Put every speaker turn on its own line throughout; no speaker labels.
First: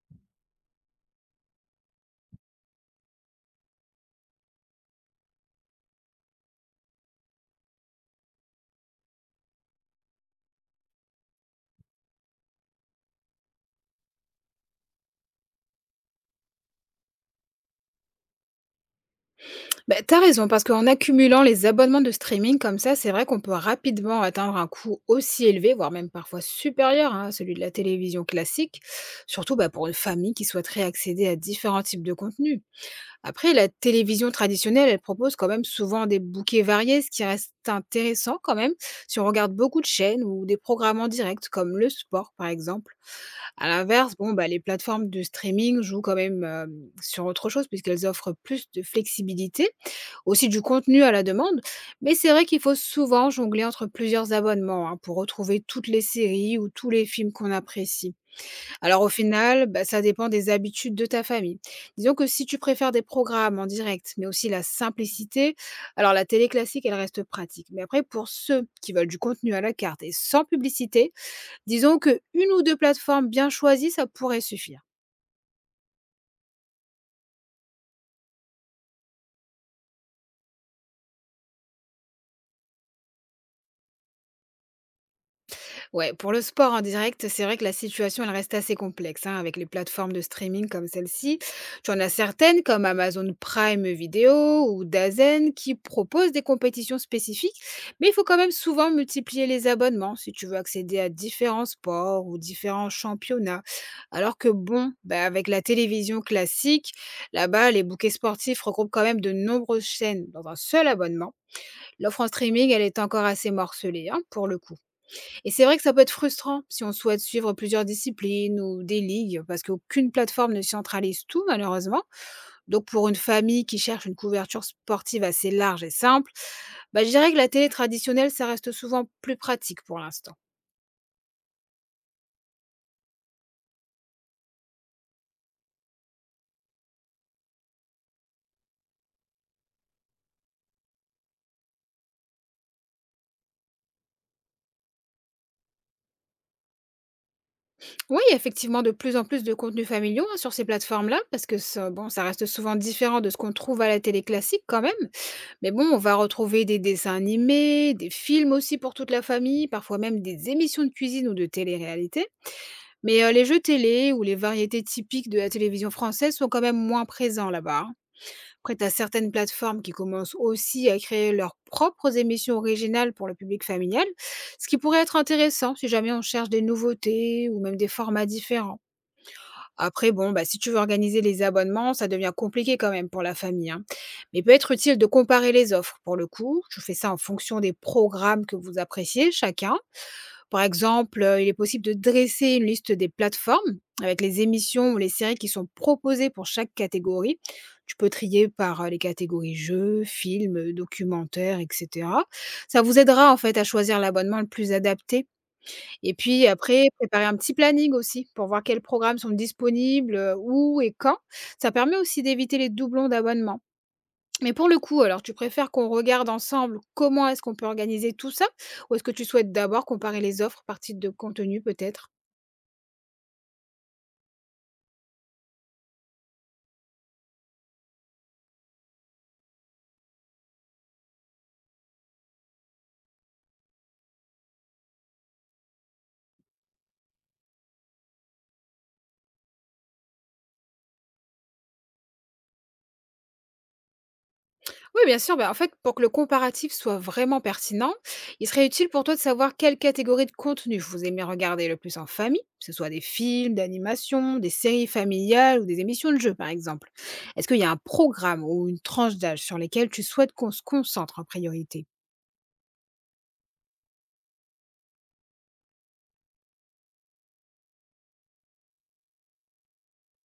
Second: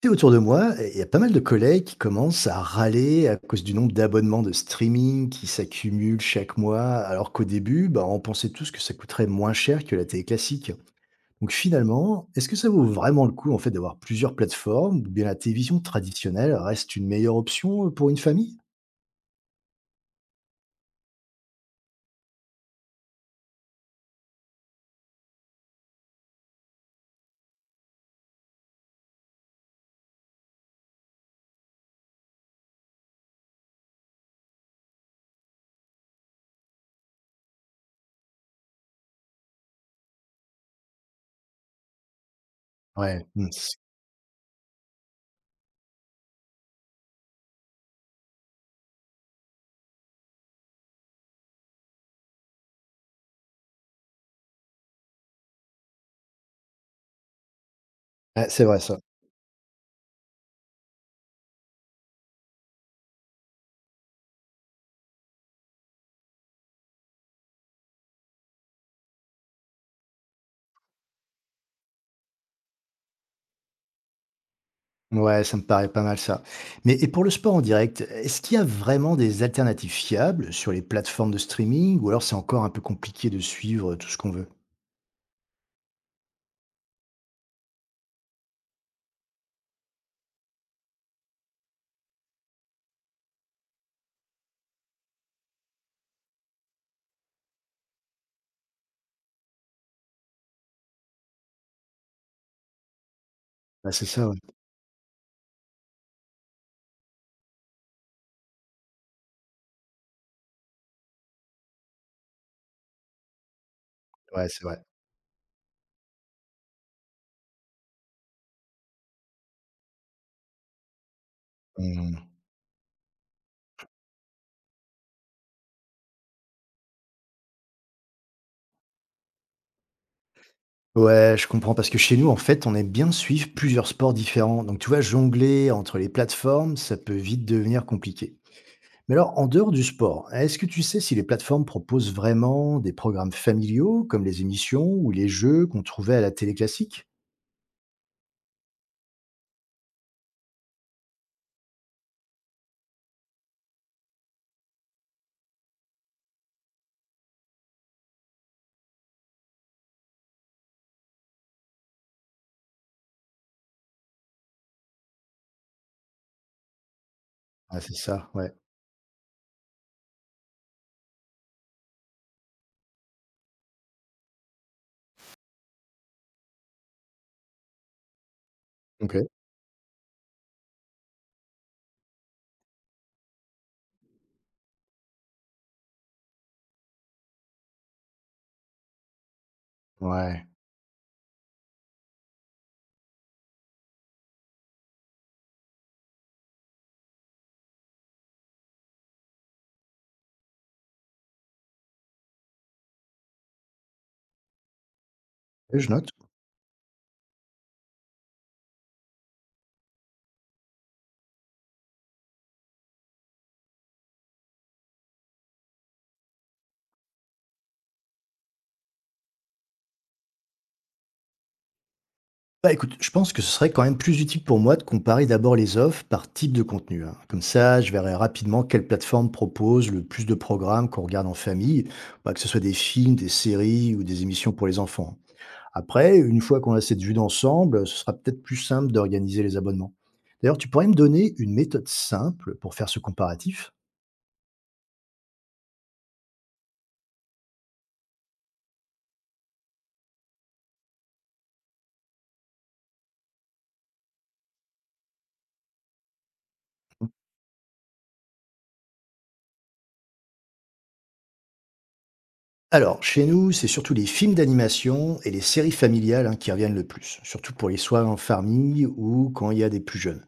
Tu sais, autour de moi, il y a pas mal de collègues qui commencent à râler à cause du nombre d'abonnements de streaming qui s'accumulent chaque mois, alors qu'au début, bah, on pensait tous que ça coûterait moins cher que la télé classique. Donc finalement, est-ce que ça vaut vraiment le coup en fait d'avoir plusieurs plateformes ou bien la télévision traditionnelle reste une meilleure option pour une famille?
Tu raison, parce qu'en accumulant les abonnements de streaming comme ça, c'est vrai qu'on peut rapidement atteindre un coût aussi élevé, voire même parfois supérieur, hein, à celui de la télévision classique, surtout pour une famille qui souhaiterait accéder à différents types de contenus. Après, la télévision traditionnelle, elle propose quand même souvent des bouquets variés, ce qui reste intéressant quand même si on regarde beaucoup de chaînes ou des programmes en direct, comme le sport par exemple.
Ouais, hmm,
À
c'est
l'inverse, les plateformes de streaming jouent quand même sur autre chose puisqu'elles offrent plus de flexibilité, aussi du contenu à la demande, mais c'est vrai qu'il faut souvent jongler entre plusieurs abonnements, hein, pour retrouver toutes les séries ou tous les films qu'on apprécie.
ouais, c'est vrai ça.
Alors au final, ça dépend des habitudes de ta famille. Disons que si tu préfères des programmes en direct, mais aussi la simplicité, alors la télé classique, elle reste pratique. Mais après, pour ceux qui veulent du contenu à la carte et sans publicité, disons que une ou deux plateformes bien choisies, ça pourrait suffire.
Ouais, ça me paraît pas mal ça. Mais et pour le sport en direct, est-ce qu'il y a vraiment des alternatives fiables sur les plateformes de streaming ou alors c'est encore un peu compliqué de suivre tout ce qu'on veut?
Ouais, pour le sport en direct, c'est vrai que la situation, elle reste assez complexe, hein, avec les plateformes de streaming comme celle-ci. Tu en as certaines comme Amazon Prime Video ou Dazen qui proposent des compétitions spécifiques, mais il faut quand même souvent multiplier les abonnements si tu veux accéder à différents sports ou différents championnats.
Bah, c'est ça, ouais.
Alors que avec la télévision classique, là-bas, les bouquets sportifs regroupent quand même de nombreuses chaînes dans un seul abonnement. L'offre en streaming, elle est encore assez morcelée, hein,
Ouais,
pour le
c'est
coup.
vrai.
Et c'est vrai que ça peut être frustrant si on souhaite suivre plusieurs disciplines ou des ligues, parce qu'aucune plateforme ne centralise tout, malheureusement.
Mmh.
Donc, pour une famille qui cherche une couverture sportive assez large et simple, je dirais que la télé traditionnelle, ça reste souvent plus pratique pour l'instant.
Ouais, je comprends parce que chez nous, en fait, on aime bien suivre plusieurs sports différents. Donc, tu vois, jongler entre les plateformes, ça peut vite devenir compliqué. Mais alors, en dehors du sport, est-ce que tu sais si les plateformes proposent vraiment des programmes familiaux comme les émissions ou les jeux qu'on trouvait à la télé classique?
Oui, effectivement, de plus en plus de contenus familiaux, hein, sur ces plateformes-là, parce que ça, bon, ça reste souvent différent de ce qu'on trouve à la télé classique quand même. Mais bon, on va retrouver des dessins animés, des films aussi pour toute la famille, parfois même des émissions de cuisine ou de télé-réalité. Mais les jeux télé ou les variétés typiques de la télévision française sont quand même moins présents
Ah,
là-bas,
c'est
hein.
ça, ouais.
Après tu as certaines plateformes qui commencent aussi à créer leurs propres émissions originales pour le public familial, ce qui pourrait être intéressant si jamais on cherche des nouveautés ou même des formats différents.
OK.
Après si tu veux organiser les abonnements, ça devient compliqué quand même pour la famille, hein. Mais il peut être utile de comparer les offres pour le coup. Tu fais ça en fonction des programmes que vous appréciez chacun.
Ouais.
Par exemple, il est possible de dresser une liste des plateformes avec les émissions ou les séries qui sont proposées pour chaque catégorie. Tu peux trier par, les catégories jeux, films, documentaires et cetera. Ça vous aidera, en fait, à choisir l'abonnement le plus adapté,
Et je note.
et puis après, préparer un petit planning aussi pour voir quels programmes sont disponibles, où et quand. Ça permet aussi d'éviter les doublons d'abonnement. Mais pour le coup, alors tu préfères qu'on regarde ensemble comment est-ce qu'on peut organiser tout ça? Ou est-ce que tu souhaites d'abord comparer les offres par type de contenu peut-être?
Bah écoute, je pense que ce serait quand même plus utile pour moi de comparer d'abord les offres par type de contenu, hein. Comme ça, je verrai rapidement quelle plateforme propose le plus de programmes qu'on regarde en famille, bah, que ce soit des films, des séries ou des émissions pour les enfants. Après, une fois qu'on a cette vue d'ensemble, ce sera peut-être plus simple d'organiser les abonnements. D'ailleurs, tu pourrais me donner une méthode simple pour faire ce comparatif?
Oui, bien sûr. En fait, pour que le comparatif soit vraiment pertinent, il serait utile pour toi de savoir quelle catégorie de contenu vous aimez regarder le plus en famille, que ce soit des films, d'animation, des séries familiales ou des émissions de jeux, par exemple. Est-ce qu'il y a un programme ou une tranche d'âge sur lesquelles tu souhaites qu'on se concentre en priorité?
Alors, chez nous, c'est surtout les films d'animation et les séries familiales, hein, qui reviennent le plus, surtout pour les soirs en famille ou quand il y a des plus jeunes.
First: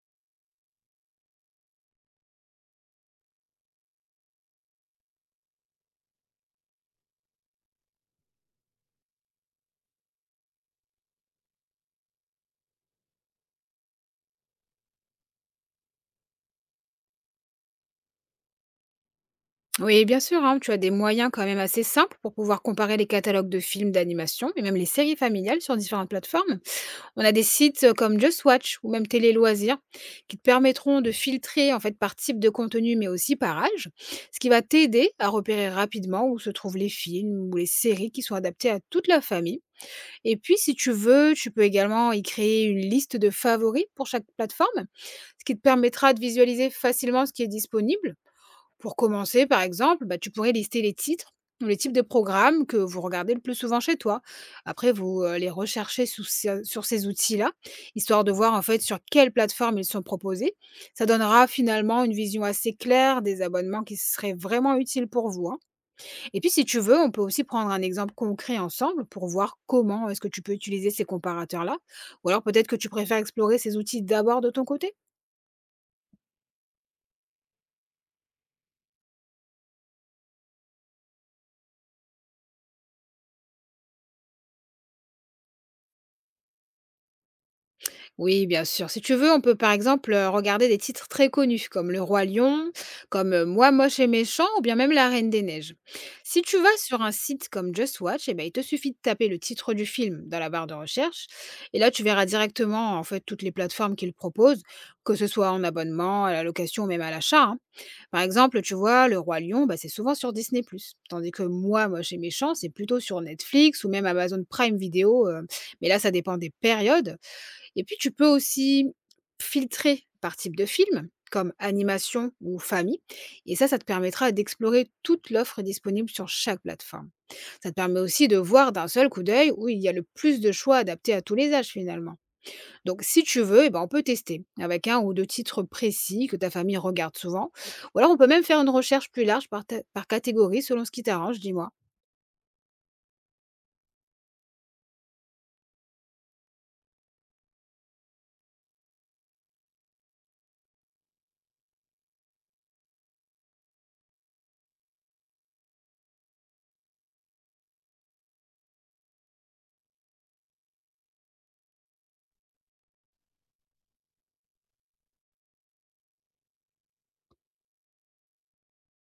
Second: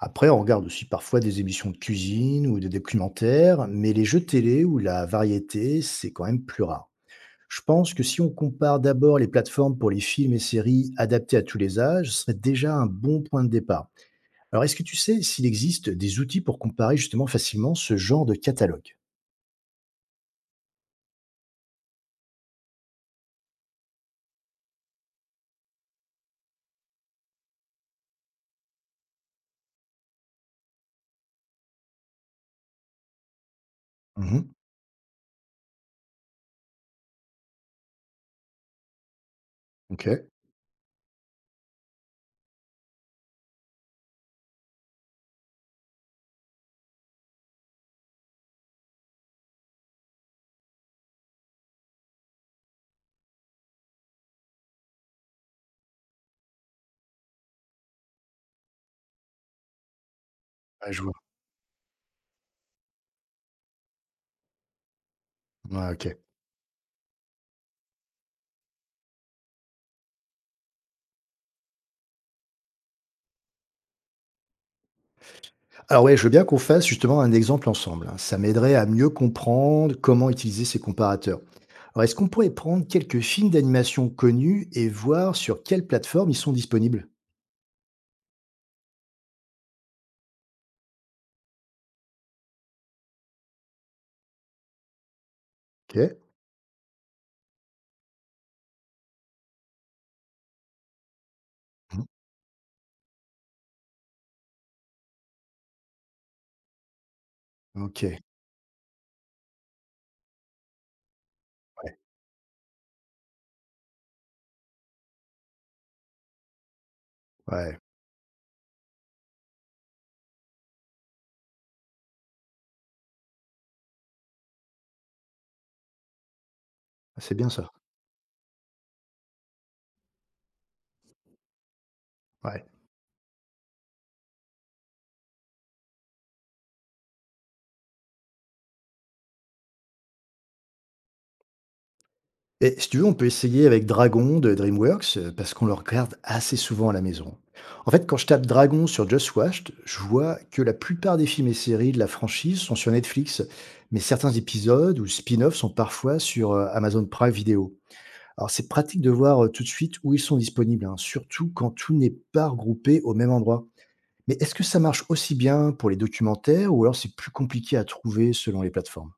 Après, on regarde aussi parfois des émissions de cuisine ou des documentaires, mais les jeux télé ou la variété, c'est quand même plus rare. Je pense que si on compare d'abord les plateformes pour les films et séries adaptées à tous les âges, ce serait déjà un bon point de départ. Alors, est-ce que tu sais s'il existe des outils pour comparer justement facilement ce genre de catalogue?
Oui, bien sûr, hein, tu as des moyens quand même assez simples pour pouvoir comparer les catalogues de films d'animation et même les séries familiales sur différentes plateformes. On a des sites comme Just Watch ou même Télé Loisirs qui te permettront de filtrer en fait par type de contenu mais aussi par âge, ce qui
Mhm.
va t'aider à repérer rapidement où se trouvent les films ou les séries qui sont adaptés à toute la famille.
Ok. Ouais,
Et puis si tu veux, tu peux également y créer une liste de favoris pour chaque plateforme, ce qui te permettra de visualiser facilement ce qui est disponible. Pour commencer, par exemple, tu pourrais lister les titres ou les types de programmes que vous regardez le plus souvent chez toi. Après, vous les recherchez sur ces outils-là, histoire de voir en fait sur quelle plateforme ils sont proposés.
je
Ça
vois.
donnera finalement une vision assez claire des abonnements qui seraient vraiment utiles pour vous, hein.
Ouais, ok.
Et puis si tu veux, on peut aussi prendre un exemple concret ensemble pour voir comment est-ce que tu peux utiliser ces comparateurs-là. Ou alors peut-être que tu préfères explorer ces outils d'abord de ton côté.
Alors ouais, je veux bien qu'on fasse justement un exemple ensemble, hein. Ça m'aiderait à mieux comprendre comment utiliser ces comparateurs. Alors, est-ce qu'on pourrait prendre quelques films d'animation connus et voir sur quelle plateforme ils sont disponibles?
Oui, bien sûr. Si tu veux, on peut par exemple regarder des titres très connus comme Le Roi Lion, comme Moi moche et méchant ou bien même La Reine des Neiges.
OK.
Si tu vas sur un site comme Just Watch, eh ben, il te suffit de taper le titre du film dans la barre de recherche et là
Mmh.
tu verras directement en fait toutes les plateformes qu'il propose, que ce soit en abonnement, à la location ou même à l'achat, hein.
OK.
Par exemple, tu vois, Le Roi Lion, c'est souvent sur Disney+, tandis que Moi
Ouais,
moche et méchant, c'est plutôt sur Netflix ou même Amazon Prime Video, mais là ça dépend des périodes.
ouais.
Et puis, tu peux aussi filtrer par type de film, comme animation ou famille. Et ça te permettra d'explorer toute l'offre disponible sur chaque plateforme.
C'est bien ça.
Ça te permet aussi de voir d'un seul coup d'œil où il y a le plus de choix adaptés à tous les âges finalement.
Ouais.
Donc, si tu veux, eh ben, on peut tester avec un ou deux titres précis que ta famille regarde souvent. Ou alors, on peut même faire une recherche plus large par, par catégorie selon ce qui t'arrange, dis-moi.
Et si tu veux, on peut essayer avec Dragon de DreamWorks, parce qu'on le regarde assez souvent à la maison. En fait, quand je tape Dragon sur Just Watched, je vois que la plupart des films et séries de la franchise sont sur Netflix, mais certains épisodes ou spin-offs sont parfois sur, Amazon Prime Video. Alors c'est pratique de voir, tout de suite où ils sont disponibles, hein, surtout quand tout n'est pas regroupé au même endroit. Mais est-ce que ça marche aussi bien pour les documentaires ou alors c'est plus compliqué à trouver selon les plateformes?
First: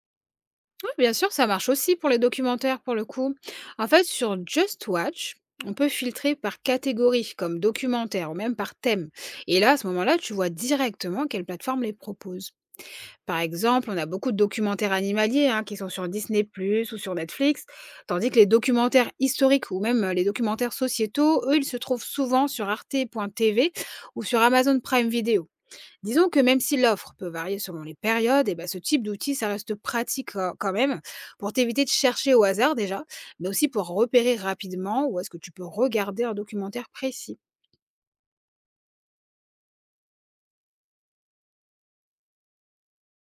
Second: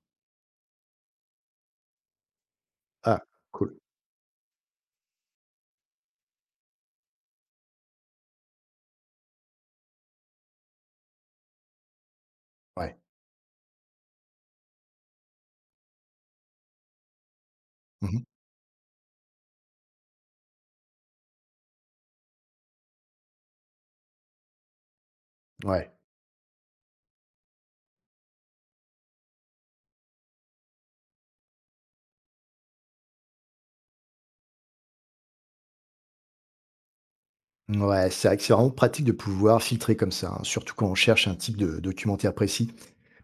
Oui, bien sûr, ça marche aussi pour les documentaires, pour le
Ah,
coup.
cool.
En fait, sur Just Watch, on peut filtrer par catégorie, comme documentaire ou même par thème. Et là, à ce moment-là, tu vois directement quelle plateforme les propose.
Ouais.
Par exemple, on a beaucoup de documentaires animaliers, hein, qui sont sur Disney Plus ou sur Netflix,
Mmh.
tandis que les documentaires historiques ou même les documentaires sociétaux, eux, ils se trouvent souvent sur arte.tv ou sur Amazon Prime Video.
Ouais.
Disons que même si l'offre peut varier selon les périodes, et ben, ce type d'outil, ça reste pratique quand même pour t'éviter de chercher au hasard déjà, mais aussi pour repérer rapidement où est-ce que tu peux regarder un documentaire précis.
Ouais, c'est vrai que c'est vraiment pratique de pouvoir filtrer comme ça, hein, surtout quand on cherche un type de documentaire précis.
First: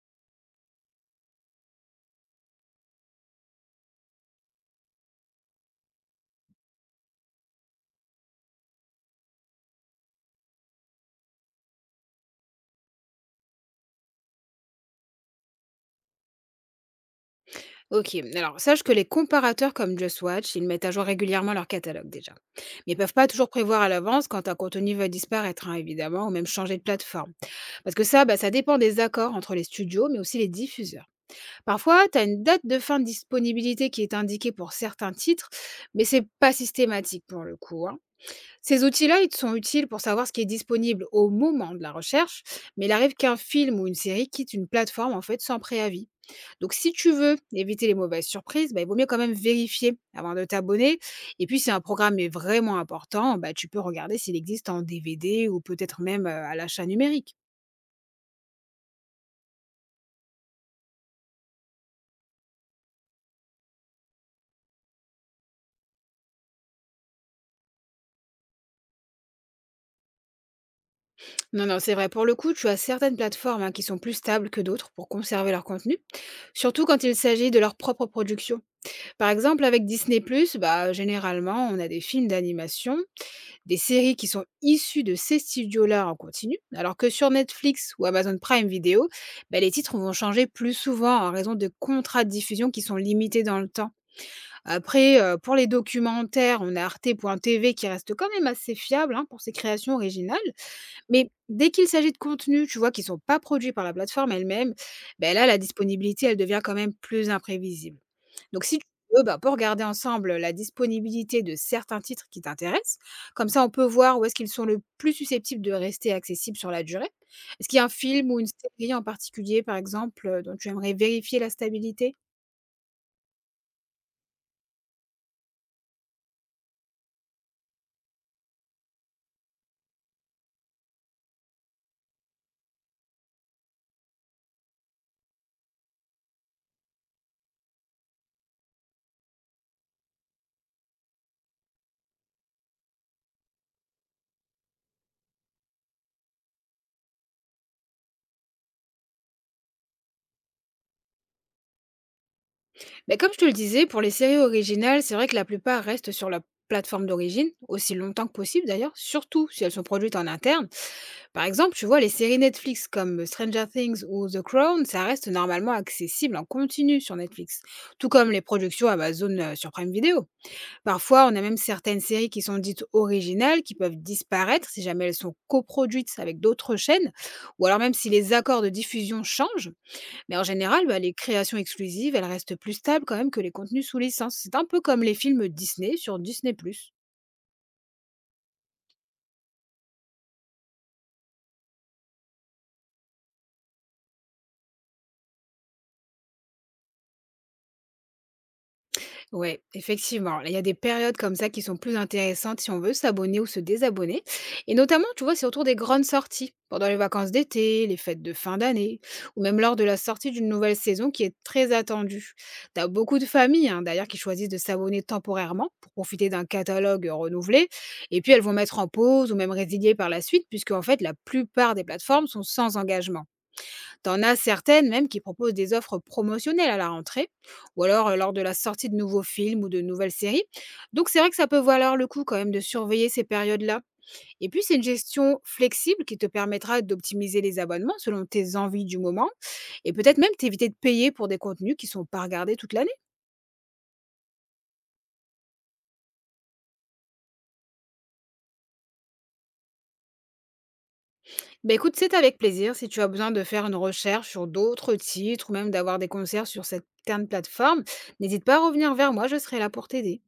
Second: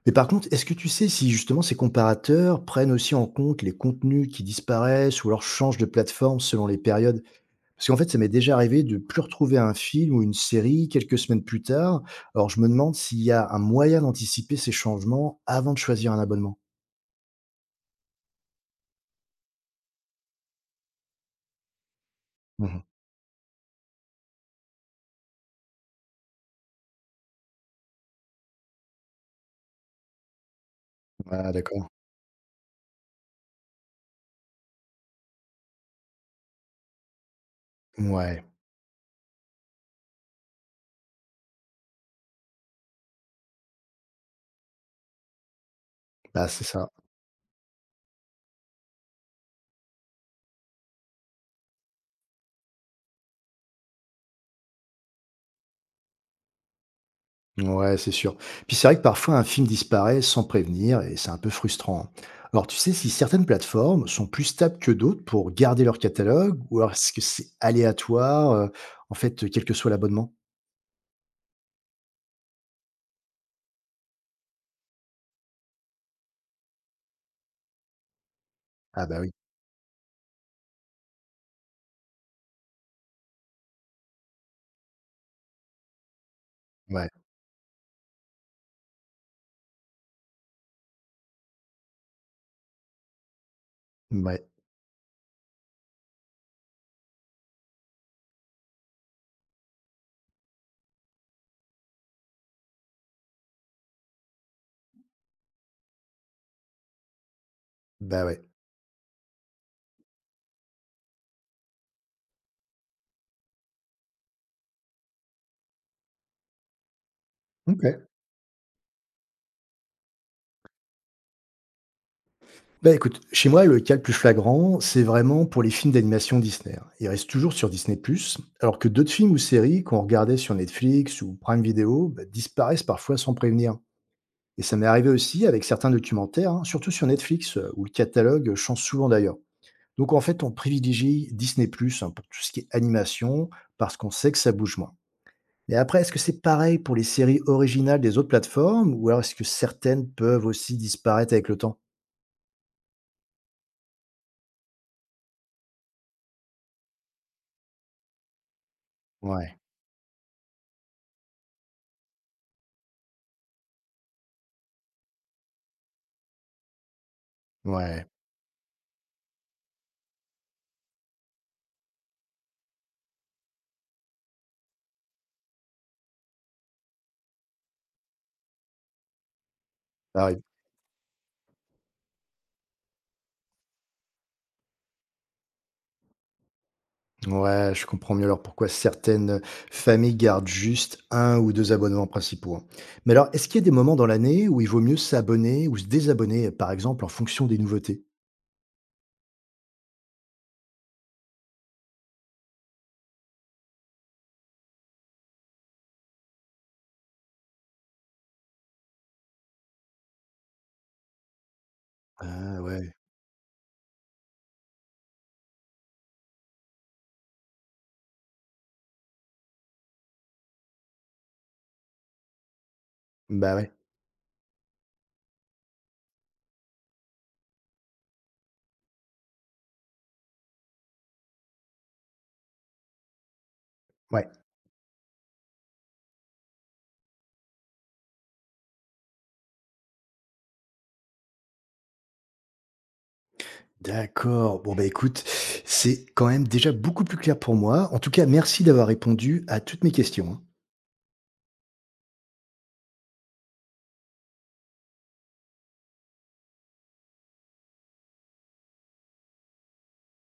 Mais par contre, est-ce que tu sais si justement ces comparateurs prennent aussi en compte les contenus qui disparaissent ou alors changent de plateforme selon les périodes? Parce qu'en fait, ça m'est déjà arrivé de plus retrouver un film ou une série quelques semaines plus tard. Alors je me demande s'il y a un moyen d'anticiper ces changements avant de choisir un abonnement.
Ok, alors sache que les comparateurs comme Just Watch, ils mettent à jour régulièrement leur catalogue déjà. Mais ils peuvent pas toujours prévoir à l'avance quand un contenu va disparaître, hein, évidemment, ou même changer de plateforme. Parce que ça, ça dépend des accords entre les studios, mais aussi les diffuseurs.
Ah d'accord.
Parfois, tu as une date de fin de disponibilité qui est indiquée pour certains titres, mais c'est pas systématique pour le coup, hein.
Ouais,
Ces outils-là, ils te sont utiles pour savoir ce qui est disponible au moment de la recherche, mais il arrive qu'un film ou une série quitte une plateforme en fait sans préavis.
bah, c'est
Donc
ça.
si tu veux éviter les mauvaises surprises, il vaut mieux quand même vérifier avant de t'abonner. Et puis si un programme est vraiment important, tu peux regarder s'il existe en DVD ou peut-être même à l'achat numérique.
Ouais, c'est sûr. Puis c'est vrai que parfois un film disparaît sans prévenir et c'est un peu frustrant. Alors tu sais si certaines plateformes sont plus stables que d'autres pour garder leur catalogue ou alors est-ce que c'est aléatoire, en fait, quel que soit l'abonnement?
Non, non, c'est vrai. Pour le coup, tu as certaines plateformes, hein, qui sont plus stables que d'autres pour conserver leur contenu. Surtout quand il s'agit de leur propre production.
Ah bah
Par
oui,
exemple, avec Disney+, généralement, on a des films d'animation, des séries qui sont issues de ces studios-là en continu, alors
ouais,
que sur Netflix ou Amazon Prime Video, les titres vont changer plus souvent en raison de contrats de diffusion qui sont limités dans le temps.
ouais,
Après, pour les documentaires, on a arte.tv qui reste quand même assez fiable, hein, pour ses créations originales, mais dès qu'il s'agit de contenus, tu vois, qui sont pas produits par la plateforme elle-même, ben là, la disponibilité, elle devient quand même plus imprévisible.
bah ouais.
Donc, si tu veux, on peut regarder ensemble la disponibilité de certains titres qui t'intéressent. Comme ça, on peut voir où est-ce qu'ils sont le plus susceptibles de rester accessibles sur la durée. Est-ce qu'il y a un
Ok.
film ou une série en particulier, par exemple, dont tu aimerais vérifier la stabilité?
Bah écoute, chez moi, le cas le plus flagrant, c'est vraiment pour les films d'animation Disney, hein. Ils restent toujours sur Disney+, alors que d'autres films ou séries qu'on regardait sur Netflix ou Prime Video bah, disparaissent parfois sans prévenir. Et ça m'est arrivé aussi avec certains documentaires, hein, surtout sur Netflix, où le catalogue change souvent d'ailleurs. Donc en fait, on privilégie Disney+, hein, pour tout ce qui est animation, parce qu'on sait que ça bouge moins. Mais après, est-ce que c'est pareil pour les séries originales des autres plateformes, ou alors est-ce que certaines peuvent aussi disparaître avec le temps?
Bah, comme je te le disais, pour les séries originales, c'est vrai que la plupart restent sur la plateforme d'origine, aussi longtemps que possible d'ailleurs, surtout
Ouais,
si elles sont produites en interne. Par exemple, tu vois, les séries Netflix comme Stranger Things ou The Crown, ça reste normalement accessible en continu sur Netflix,
ouais,
tout comme les productions Amazon sur Prime Video. Parfois, on a même certaines séries qui sont dites originales, qui peuvent disparaître si jamais elles sont coproduites avec d'autres chaînes, ou alors même si les accords de diffusion changent. Mais
pareil.
en général, les créations exclusives, elles restent plus stables quand même que les contenus sous licence. C'est un peu comme les films Disney sur Disney⁇
Ouais, je comprends mieux alors pourquoi certaines familles gardent juste un ou deux abonnements principaux, hein. Mais alors, est-ce qu'il y a des moments dans l'année où il vaut mieux s'abonner ou se désabonner, par exemple, en fonction des nouveautés?
Ouais, effectivement. Là, il y a des périodes comme ça qui sont plus intéressantes si on veut s'abonner ou se désabonner. Et notamment, tu vois, c'est autour des grandes sorties, pendant les vacances d'été, les fêtes de fin d'année, ou même lors de la sortie d'une nouvelle saison qui est très attendue.
Ah
T'as
ouais,
beaucoup de familles, hein, d'ailleurs, qui choisissent de s'abonner temporairement pour profiter d'un catalogue renouvelé. Et puis, elles vont mettre en pause ou même résilier par la suite, puisque en fait, la plupart des plateformes sont sans engagement.
bah ouais,
T'en as certaines même qui proposent des offres promotionnelles à la rentrée ou alors lors de la sortie de nouveaux films ou de nouvelles séries. Donc c'est vrai que ça peut valoir le coup quand même de surveiller ces périodes-là.
ouais.
Et puis c'est une gestion flexible qui te permettra d'optimiser les abonnements selon tes envies du moment et peut-être même t'éviter de payer pour des contenus qui sont pas regardés toute l'année.
D'accord. Bon, bah écoute, c'est quand même déjà beaucoup plus clair pour moi. En tout cas, merci d'avoir répondu à toutes mes questions, hein.
Bah écoute, c'est avec plaisir. Si tu as besoin de faire une recherche sur d'autres titres ou même d'avoir des concerts sur cette plateforme, n'hésite pas à revenir vers moi, je serai là pour t'aider.